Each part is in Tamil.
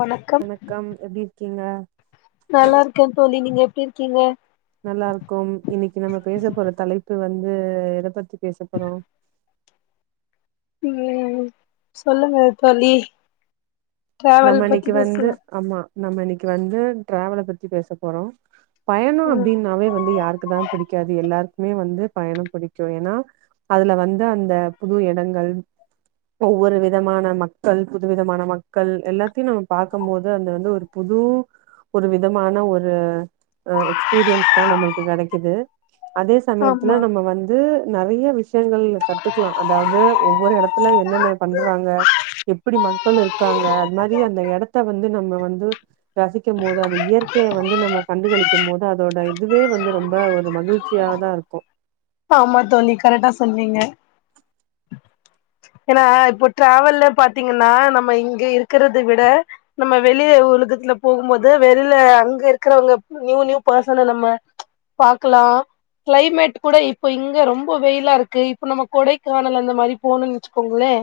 வணக்கம் கம் எப்டி இருக்கீங்க நல்லாருக்கே தோழி நீங்க எப்டிருக்கீங்க நல்லாருக்கோம் இன்னக்கி நம்ம பேச போற தலைப்பு வந்து எத பத்தி பேச போறோ [unintelligible] சொல்லுங்க தோழி டிராவல் நம்ம பத்தி இன்னைக்கு வந்து பேசலா அம்மா நம்ம இன்னைக்கு வந்து டிராவல பத்தி பேச போறோ பயணொ ம் அப்டின்னாவே வந்து யாருக்கு தா பிடிக்காது எல்லாருக் குமே வந்து பயணம் புடிக்கு ஏன்னா அதுல வந்த அந்த புது எடங்கள் ஒவ்வொரு விதமான மக்கள் புது விதமான மக் கள் எல்லாத்தையு நம்ம பாக்கம் போது அந்த வந்து ஒரு புது ஒரு விதமான ஒரு எக்ஸ்பீரியன்ஸ் தா நம்மளுக்கு கெடைக்குது அதே சமயத்ல ஆமா நம்ம வந் ந்து நெறைய விஷயங்கள் கத்துக்லா அதாவது ஒவ்வொரு எடத்துல என்னன்ன பண்றாங்க எப்புடி மக்கள் இருக்காங்க அது மாரி அந்த எடத்த வந்து நம்ம வந்து ரசிக்கம் போது அந்த இயற் தேய வந்து நம்ம கண்டுகளிக்கும் போது அதோட இதுவே வந்து ரொம்ப ஒரு மகிழ்ச்சியா தா இருக்கு ஆமா தோழி கரெக்டா சொன்னீங்க ஏனா இப்போ டிராவல்ல பாத்தீங்கனா நம்ம இங்க இருக்கறத விட நம்ம வெளிய உலகத்துல போகும் போது வெளியில அங்க இருக்கிறவங்க நியூ நியூ பர்சன்ன நம்ம பாக்கலா கிளைமேட் கூட இப் இப்ப இங்க ரொம்ப வெயிலா இருக்கு இப்ப நம்ம கொடைக்கானல் அந்த மாரி போணோன் வச்சுக்கோங்களே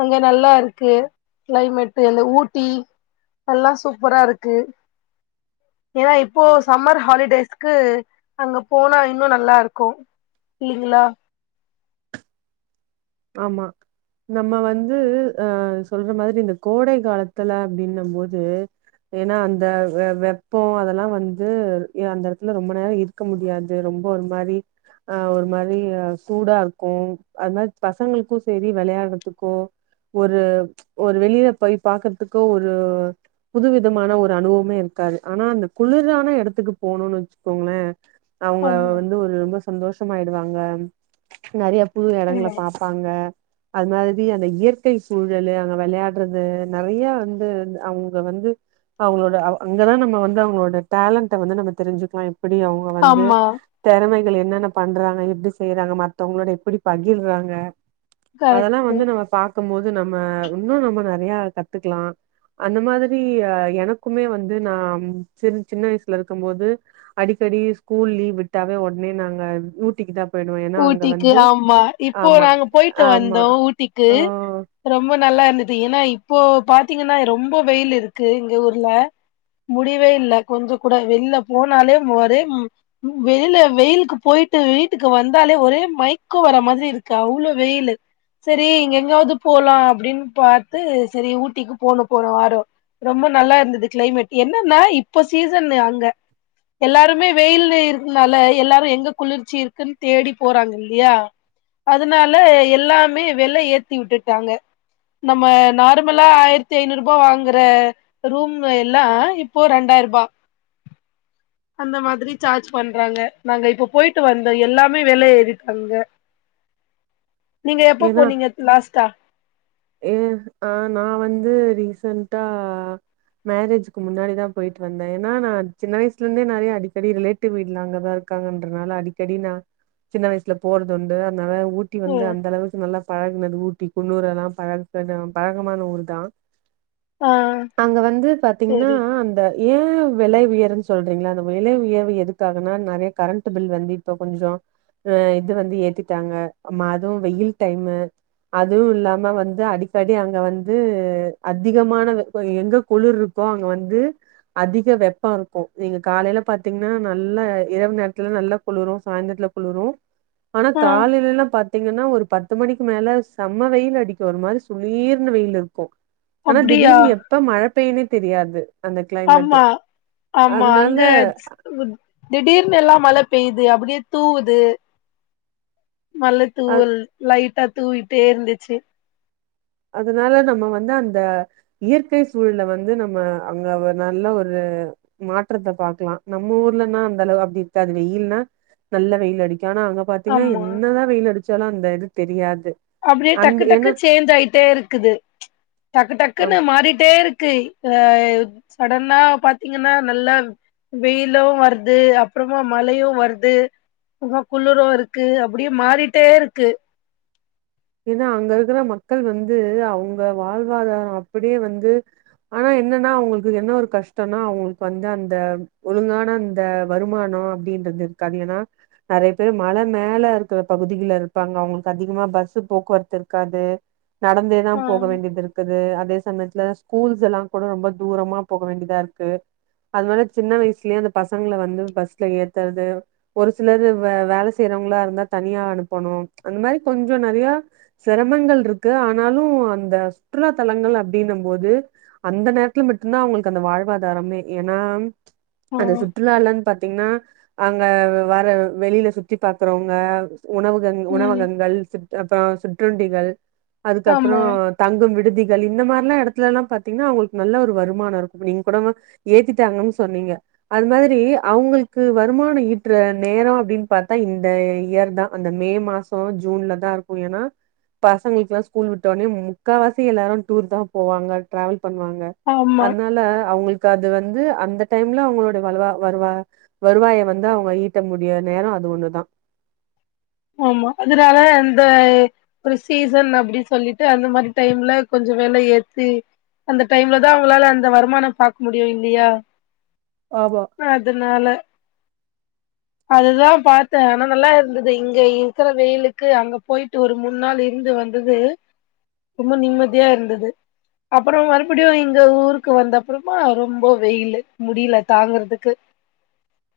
அங்க நல்லா இருக்கு கிளைமேட் அந்த ஊட்டி நல்லா சூப்பரா இருக்கு ஏன்னா இப்போ சம்மர் ஹாலிடேஸ்க்கு அங்க போனா இன்னொ நல்லா இருக்கு இல்லிங்ளா ஆமா நம்ம வந்து அ சொல்ற மாதிரி இந்த கோடை காலத்துல அப்டின்ன போது ஏனா அந்த வெ வெப்பொ அதெல்லா வந்து ஏ அந்த எடத்துல ரொம்ப நேரொ இரு இருக்க முடியாது ரொம்ப ஒரு மாரி அ ஒரு மாரி சூடா இருக்கு அது மாரி பசங்களுக்கு சேரி வெளையாட்றத்துக்கோ ஒரு ஒரு வெளியில போய் பாக்குறதுக்கு ஒரு புதுவிதமான ஒரு அனுவொவமே இருக்காது ஆனா அந்த குளுரான எடத்துக்கு போணோனு வச்சுக்கோங்களே அவங்க ஆமா வந்து ஒரு ரொம்ப சந்தோஷமாயிடுவாங்க நெறைய புது எடங்ள ஆமா வாங்க அது மாதிரி அந்த இயற்கை சூழலு அங்க வெளையாட்றது நெறைய வந்து அவுங்க வந்து அவுங்களோட அ அங்கதா நம்ம வந்து அவுங்களோட டேலண்ட வந்து நம்ம தெருஞ்சுக்லா எப்புடி அவுங் இப்போ வந்து ஆமா தெறமைகள் என்னென்ன பண்றாங்க எப்டி செய்றாங்க மத்தவங்களோட எப்பிடி பகிர்றாங்க [unintelligible] அதல்லா கரெக்ட்டு வந்து நம்ம பாக்கும்போது நம்ம இன்னொ நம்ம நெறையா கத்துக்கலா அந்த மாதிரி அ எனக்குமே வந்து நா சின் சின்ன வயசுல இருக்கும் போது அடிக்கடி ஸ்கூல் லீவ் விட்டாவே ஒடனே நாங்க ஊட்டிக்கு தா போயிடுவோ ஏன்னா அங்க ஊட்டிக்கு வந்து ஆமா இப்போ ஆமா நாங்க போயிட்டு ஆமா வந்தோ ஊட்டிக்கு ஆ ரொம்ப நல்லா இருந்தது ஏனா இப்போ பாத்தீங்கனா ரொம்ப வெயில் இருக்கு இங்க ஊர்ல முடிவே இல்ல கொஞ்ச கூட வெள்ல போனாலே மோரே ம் வெளில வெயிலுக்கு போயிட்டு வீட்டுக்கு வந் வந்தாலே ஒரே மய்க்கோ வர மாதுரி இருக்கு அவ்ளோ வெயிலு செரி இங்க எங்கயாவ்து போலா அப்டின்னு பாத்து செரி ஊட்டிக்கு போனோ போனவாரொ ரொம்ப நல்லா இருந்தது கிளைமேட் என்னன்னா இப்ப சீசன் அங்க எல்லாருமே வெயில்ல இருக்குனுல எல்லாரு எங்க குளிர்ச்சி இருக்குன் தேடி போறாங்க இல்லையா அதுனால எல்லாமே வெல ஏத்தி விட்டுட்டாங்க நம்ம நார்மலா ஆயிரத்தி ஐநூறு ரூபா வாங்கற ரூம் எல்லா இப்போ ரெண்டாய் ரூபா அந்த மாதிரி சார்ஜ் பண்றாங்க நாங்க இப்ப போயிட்டு வந்தோ எல்லா மே வில ஏறிட்டு அங்க நீங்க எப்ப ஏன்னா போனீங்க லாஸ்டா ஏ ஆ நா வந்து ரீசன்ட்டா மேரேஜ்க்கு முன்னாடிதா போயிட்டு வந்தே ஏன்னா நா சின்ன வயசுல இருந்தே நிறைய அடிக்கடி ரிலேட் சித்தி வீட்ல அங்கதா இருக்காங்கன்றனால அடிக்கடி நா சின்ன வயசுல போறதுண்டு அதனால ஊட்டி ஓ வந்து அந்த அளவுக்கு நல்லா பழகுனது ஊட்டி குன்னூர் எல்லா பழகு பழக்கமான ஊர் தா ஆ அங்க வந்து பாத்தீங்கன்னா சேரி அந்த ஏ விலை உயர்ன்னு சொல்றீங்களா அந்த விலை உயர்வு எதுக்காகனா நிறைய கரண்ட் பில் வந்து இப்போ கொஞ்சோ அ இது வந்து ஏத்திட்டாங்க ம் அதுவு வெயில் டைமு அதுவு இல்லாம வந்து அடிக்கடி அங்க வந்து அதிகமான வெப்பம் எங்ககுளிரு இருக் இப்போ அங்க வந்து அதிகோ வெப்பம் இருக்கும் நீங்க காலையில பாத்தீங்கன்னா நல்லா இரவு நேரத்துல நல்லா குளுரு சாயந்திரத்துல குளுரு ஆனா ஆ காலைலல்லா பாத்தீங்கன்னா ஒரு பத் பத்து மணிக்கு மேல செம்ம வெயில் அடிக்கு ஒரு மாரி சுளிர்ணு வெயில் இருக்கு ஆனா அப்டியா திடீனு எப்ப மழ பெய்யுனே தெரியாது அந்த கிளைமேட்டு ஆமா ஆமா அதனால அங்க திடீர்னு எல்லா மழை பெய்யிது அப்படியே தூவுது மழ அ தூவல் லைட்டா தூரிட்டே இருந்துச்சி அதுனால நம்ம வந்து அந்த இயற்கை சூழல்ல வந்து நம்ம அங்க ஒரு நல்ல ஒரு மாற்றத்த பாக்கலா நம்ம ஊர்லனா அந்த அளவு அப்படி இருக்காது வெயில்ன்னா நல்லா வெயில் அடிக்கு ஆனா அங்க பாத்தீங்கன்னா ஆமா என்னதா வெயில் அடிச்சாலு அந்த இது தெரியாது அப்படியே அந்த டக்கு டக்கு ஏன்னா சேஞ்ச் ஆயிட்டே இருக்குது டக்கு டக்குன்னு ஆமா மாறிட்டே இருக்கு இப்ப சடனா பாத்தீங்கன்னா நல்லா வெயிலு வருது அப்புறமா மழையு வருது உள்ள குளுரு இருக்கு அப்படியே மாறிட்டே இருக்கு ஏன்னா அங்க இருக்கிற மக்கள் வந்து அவுங்க வாழ்வாதாரோ அப்படியே வந்து ஆனா என்னென்ன அவுங்களுக்கு என்ன ஒரு கஷ்டம்னா அவுங்களுக்கு வந்து அந்த ஒழுங்கான அந்த வருமானோ அப்டின்றது கடியனா நிறைய பேர் மலை மேல இருக்கிற பகுதிகள்ல இருப்பாங்க அவங்களுக்கு அதிகமா பஸ்சு போக்குவரத்து இருக்காது நடந்தேதா ஆ போக வேண்டியது இருக்குது அதே சில சமயத்துல ஸ்கூல்ஸ் எல்லா கூட ரொம்ப தூரமா போக வேண்டியதா இருக்கு அதனால சின்ன வயசுலயே அந்த பசங்கள வந்து பஸ்ல ஏத்தறது ஒரு சிலர் வே வேல செய்யறவங்களா இருந்தா தனியா அனுப்பணு அந்த மாரி கொஞ்சோ நறையா சிரமங்கள் இருக்கு ஆனாலு அந்த சுற்றுலா தலங்கள் அப்படின்னம் போது அந்த நேரத்துல மட்டும்தா அவுங்களுக்கு அந்த வாழ்வாதாரமே ஏன்னா ஆ அந்த சுற்றுலாலன்னு பாத்தீங்கன்னா அங்க வர வெளியில சுத்தி பாக்கறவங்க உணவுக ம் உணவகங்கள் அப்றோ சிற்றுண்டிகள் அதுக்கப்றோ ஆமா தங்கும் விடுதிகள் இந்த மாரிலா இடத்துல எல்லா பாத்தீங்கன்னா அவங்களுக்கு நல்ல ஒரு வருமானோ இருக்கு நீங்க கூட ஏத்திட்டாங்கன்னு சொன்னீங்க அது மாரி அவங்களுக்கு வருமானோ ஈற்ற நேரோ அப்டின்னு பாத்தா இந்த இயர் தா அந்த மே மாசோ ஜூன்ல தா இருக்கு ஏன்னா பசங்களுக்கு எல்லா ஸ்கூல் விட்டோ ஒன்னே முக்கால்வாசி எல்லாரு டூர் தா போவாங்க ட்ராவல் பண்ணுவாங்க ஆமா அதனால அவுங்களுக்கு அது வந்து அந்த டைம்ல அவுங்களோடைய வழ்வா வருவா வருவாய வந்து அவங்க ஈட்ட முடியா நேரம் அது ஒன்னுதா ஆமா அதனால அந்த ஒரு சீசன் அப்டி சொல்லிட்டு அந்த மாரி டைம்ல கொஞ்சோ வெல ஏத்தி அந்த டைம்ல தா அவங்களால அந்த வருமான பாக்க முடியு இல்லியா ஆமா அதுனால அதுதா பாத்த ஆனா நல்லா இருந்துது இங்க இருக்குற வெயிலுக்கு அங்க போய்ட்டு ஒரு மூண் நாள் இருந்து வந்தது ரொம்ப நிம்மதியா இருந்தது அப்பறோ மறுபடியு இங்க ஊருக்கு வந்த அப்றமா ரொம்ப வெயிலு முடில தாங்குறதுக்கு [inaudible]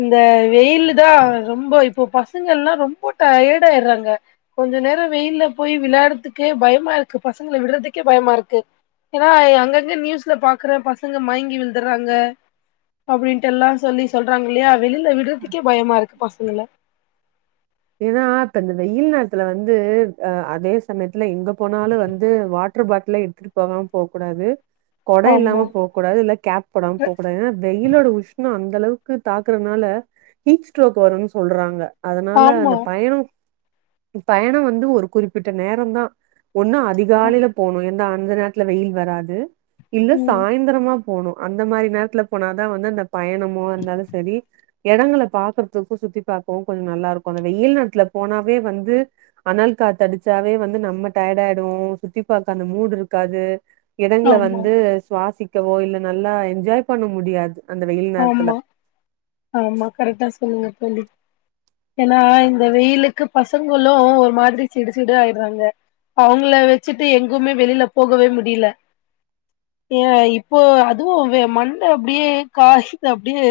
இந்த வெயிலு தா ரொம்ப இப்போ பசங்கள்லா ரொம்ப டயர்ட் ஆய்ர்றாங்க கொஞ்சோ நேரோ வெயில்ல போயி விளாட்றதுக்கே பயமா இருக்கு பசங்கள விட்றதுக்கே பயமா இருக்கு ஏனா அங்கங்க நியூஸ்ல பாக்குற பசங்க மயங்கி விழுந்துர்றாங்க அப்டின்ட்டெல்லா சொல்லி சொல்றாங்களே வெளில விட்றதுக்கே பயமா இருக்கு பசங்கள ஏனா இப்ப இந்த வெயில் நேரத்துல வந்து அதே சமயத்துல எங்க போனாலு வந்து வாட்டர் பாட்ல எடுத்துட்டு போகாம போ கூடாது கொட இல்லாம ஆமா போ போ கூடாது இல்ல கேப் போடாம போ கூடாது ஏன்னா வெயிலோட உஷ்ணோ அந்த அளவுக்கு தாக்குறனால ஹீட் ஸ்ட்ரோக் வருன் சொல்றாங்க அதனால ஆமா அந்த பயணோ பயணோ வந்து ஒரு குறிப்பிட்ட நேரோந்தா ஒன்னு அதிகாலையில போணு ஏனா அந்த நேரத்ல வெயில் வராது இல்ல ம் சாய்ந்தரமா போணு அந்த மாரி நேரத்துல போனாதா வந்து அந்த பயணமோ இருந்தாலு சரி எடங்கள பாக்கறதுக்கு சுத்தி பாக்கவு கொஞ்சோ நல்லாருக்கு அந்த வெயில் நேரத்ல போனாவே வந்து அனல் காத்தடிச்சாவே வந்து நம்ம டயர்டு ஆய்டுவோ சுத்தி பாக்க அந்த மூடு இருக்காது எடங்கள ஆமா வந்து சுவாசிக்கவோ இல்ல நல்லா என்ஜாய் பண்ண முடியாது அந்த வெயில் நேரத்துல ஆமா ஆமா கரெக்டா சொன்னீங்க தோழி ஏனா இந்த வெயிலுக்கு பசங்களு ஒரு மாரி சிடு சிடு ஆய்ட்றாங்க அவங்கள வச்சிட்டு எங்குமே வெளில போகவே முடில ஏன் இப்போ அதுவு மண்ட அப்டியே காய்து அப்டியே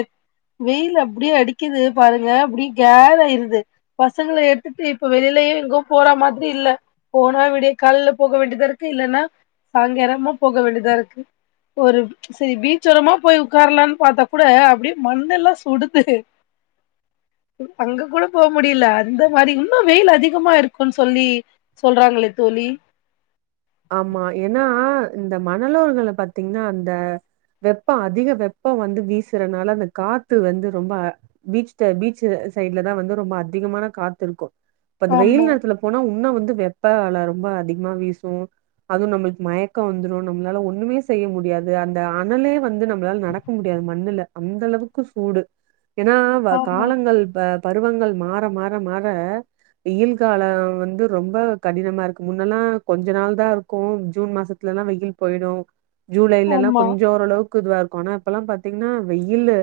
வெயில் அப்டியே அடிக்குது பாருங்க அப்டி கேர் ஆயிருது பசங்கள எடுத்துட்டு இப்ப வெளிலயே எங்கு போற மாரி இல்ல போனா விடிய கால்ல போக வேண்டிதா இருக்கு இல்லன்னா சாயங்காலமா போக வேண்டிதா இருக்கு ஒரு செரி பீச்சோரமா போய் உக்காரலானு பாத்தா கூட அப்டியே மண்ணெல்லா சுடுது அங்க கூட போ முடில அந்த மாரி இன்னு வெயில் அதிகமா இருக்குன் சொல்லி சொல்றாங்களே தோழி ஆமா ஏனா இந்த மணலோரங்கல பாத்தீங்கனா அந்த வெப்ப அதிக வெப்ப வந்து வீசறனால அந்த காத்து வந்து ரொம்ப பீச்ட பீச் சைட்ல தா வந்து ரொம்ப அதிகமான காத்துருக்கு இப்ப அந்த வெயில் ஆமா நேரத்துல போனா உன்னோ வந்து வெப்ப அல ரொம்ப அதிகமா வீசு அதுவு நம்ளுக்கு மயக்கோ வந்துரு நம்ளால ஒன்னுமே செய்ய முடியாது அந்த அனலே வந்து நம்மளால நடக்க முடியாது மண்ணுல அந்த அளவுக்கு சூடு ஏனா வ ஆமா காலங்கள் வ பருவங்கள் மாற மாற மாற வெயில் காலோ வந்து ரொம்ப கடினமா இருக்கு முன்னெல்லா கொஞ்சோ நாள் சூப்பரா இருக்கு ஜூன் மாசத்துலல்லா வெயில் போய்டு ஜூலைலல்லா ஆமா கொஞ்சோ ஓரளவுக்கு க்குதுவா இருக்கு ஆனா இப்பல்லா பாத்தீங்கனா வெயிலு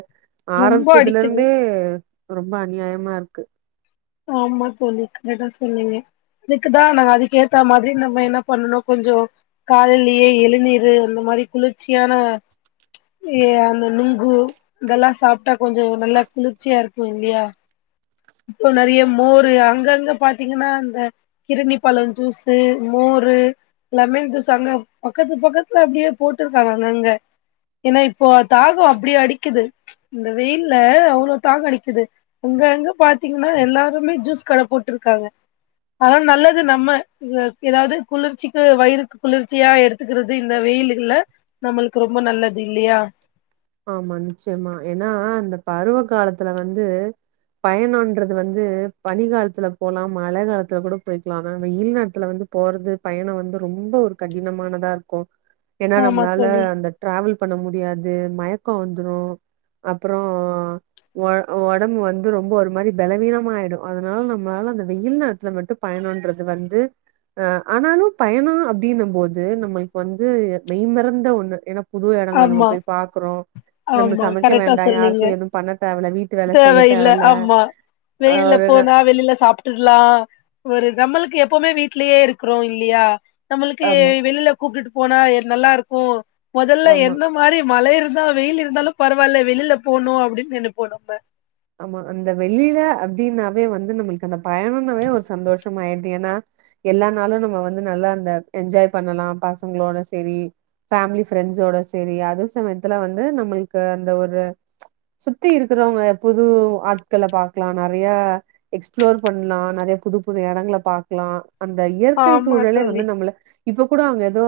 ரொம்ப ஆரம்மிச்சதுல அடிக்குது இருந்தே ரொம்ப அநியாயமா இருக்கு ஆமா தோழி கரெட்டா சொன்னீங்க இதுக்குதா நா அதுக்கு ஏத்தா மாரி நம்ம என்ன பண்ணணு கொஞ்சோ காலையிலயே எழுநீரு இந்த மாரி குளிர்ச்சியான ஏ அந்த நுங்கு இதெல்லாம் சாப்ட்டா கொஞ்ஜோம் நல்லா குளிர்ச்சியா இருக்கும் இல்லையா இப்ப நறைய மோரு அங்கங்க பாத்தீங்கன்னா இந்த கிருணி பழொ ஜூஸு மோரு லெமன் ஜூஸ் அங்க பக்கத்து பக்கத்துல அப்டியே போட்ருக்காங்க அங்க அங்க ஏன்னா இப்போ தாகம் அப்டி அடிக்குது இந்த வெயில்ல அவ்வளோ தாக அடிக்குது உங்க அங்க பாத் பாத்தீங்கன்னா எல்லாருமே ஜூஸ் கட போட்டுருக்காங்க அதாம் நல்லது நம்ப எதாவது குளிர்ச்சிக்கு வயிறுக்கு குளிர்ச்சியா எடுத்துக்கிறது இந்த வெயிலுல நம்மளுக்கு ரொம்ப நல்லது இல்லையா ஆமா நிச்சயமா ஏன்னா அந்த பருவ காலத்துல வந்து பயனான்றது வந்து பனி காலத்துல போலாம் மழ காலத்துல கூட போய்கலாம் ஆன வெயில் நேரத்துல வந்து போறது பயணம் வந்து ரொம்ப ஒரு கடினமானதா இருக்கும் ஏன்னா ஆமா நம்மளால தோழி அந்த ட்ராவல் பண்ண முடியாது மயக்கம் வந்துடும் அப்புறொ ஒ ஒடம்பு வந்து ரொம்ப ஒரு மாரி பலவீனமா ஆயிடு அதனால நம்மளால அந்த வெயில் நேரத்துல மட்டும் பயனோன்றது வந்து அ ஆனாலு பயணம் அப்டின்னு போது நம்மளுக்கு வந்து மெய்மறந்த ஒன்னு ஏன்னா புது இடங்கள நம்ப ஆமா போய் பாக்குறோம் நம்ம ஆமா சமைக்க கரெக்டா வேண்டா சொன்னீங்க யாருக்கும் எதுவு பண்ண தேவல்ல வீட்டு வேல செய்ய தேவல்ல வெளியில போனா வெளில சாப் யில்லா ஒரு நம்மளுக்கு எப்பவுமே வீட்லயே இருக்குறோ இல்லையா நம்மளுக்கு ஆமா வெளியில கூப்டுட்டு போனா என்னல்லா இருக்கு இதல்லா ஆமா எந்த மாரி மழ இருந்தா வெயில் இருந்தாலு பரவாயில்ல வெளியில போணு அப்டின்னு நெனைப்போ நம்ம ஆமா அந்த வெளியில அப்டின்னாவே வந்து நம்மளுக்கு அந்த பயணம்னாவே ஒரு சந்தோஷம் ஆயிடுது ஏன்னா எல்லா நாளும் நம்ம வந்து நல்லா அந்த என்ஜாய் பண்ணலா பசங்களோட சேரி ஃபேமிலி ஃப்ரெண்ட்ஸோட சேரி அது சமயத்துல வந்து நம்மளுக்கு அந்த ஒரு சுத்தி இருக்கிறவங்க எப்போதும் ஆட்களை பாக்கலா நெறையா எக்ஸ்பிளோர் பண்லா நறையா புது புது எடங்கல பாக்கலா அந்த இயற்கை ஆமா சூழலே தோழி வந்து நம்மள இப்ப கூட அங்க ஏதோ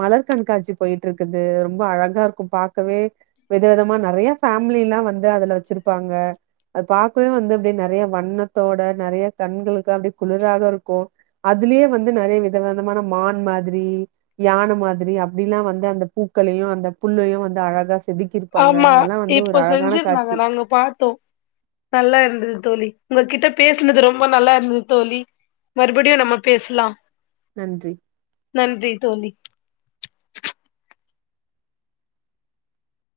மலர் கண்காட்சி போயிட்டு இருக்குது ரொம்ப அழகா இருக்கும் பாக்கவே வித விதமா நறைய பேஃபேமிலிலாம் வந்து அதுல வச்சிருக்கு இருப்பாங்க அது பாக்கவே வந்து அப்டியே நறையா வண்ணத்தோட நறையா கண்களுக்கு அப்படி குளிராதா இருக்கும் அதுலயே வந்து நெறைய வித விதமான மான் மாதிரி யானை மாதிரி அப்டில்லா வந்து அந்த பூக்களையு அந்த புல்லையு வந்து அழகா செதுக்கி ஆமா இப்போ செஞ்சிருந்தாங்க நாங்க பாத்தோ நல்லா இருந்தது தோழி உங்ககிட்ட பேசுனது ரொம்ப நல்லா இருந்தது தோழி மறுபடியும் நம்ப பேசுலாம் நன்றி நன்றி தோழி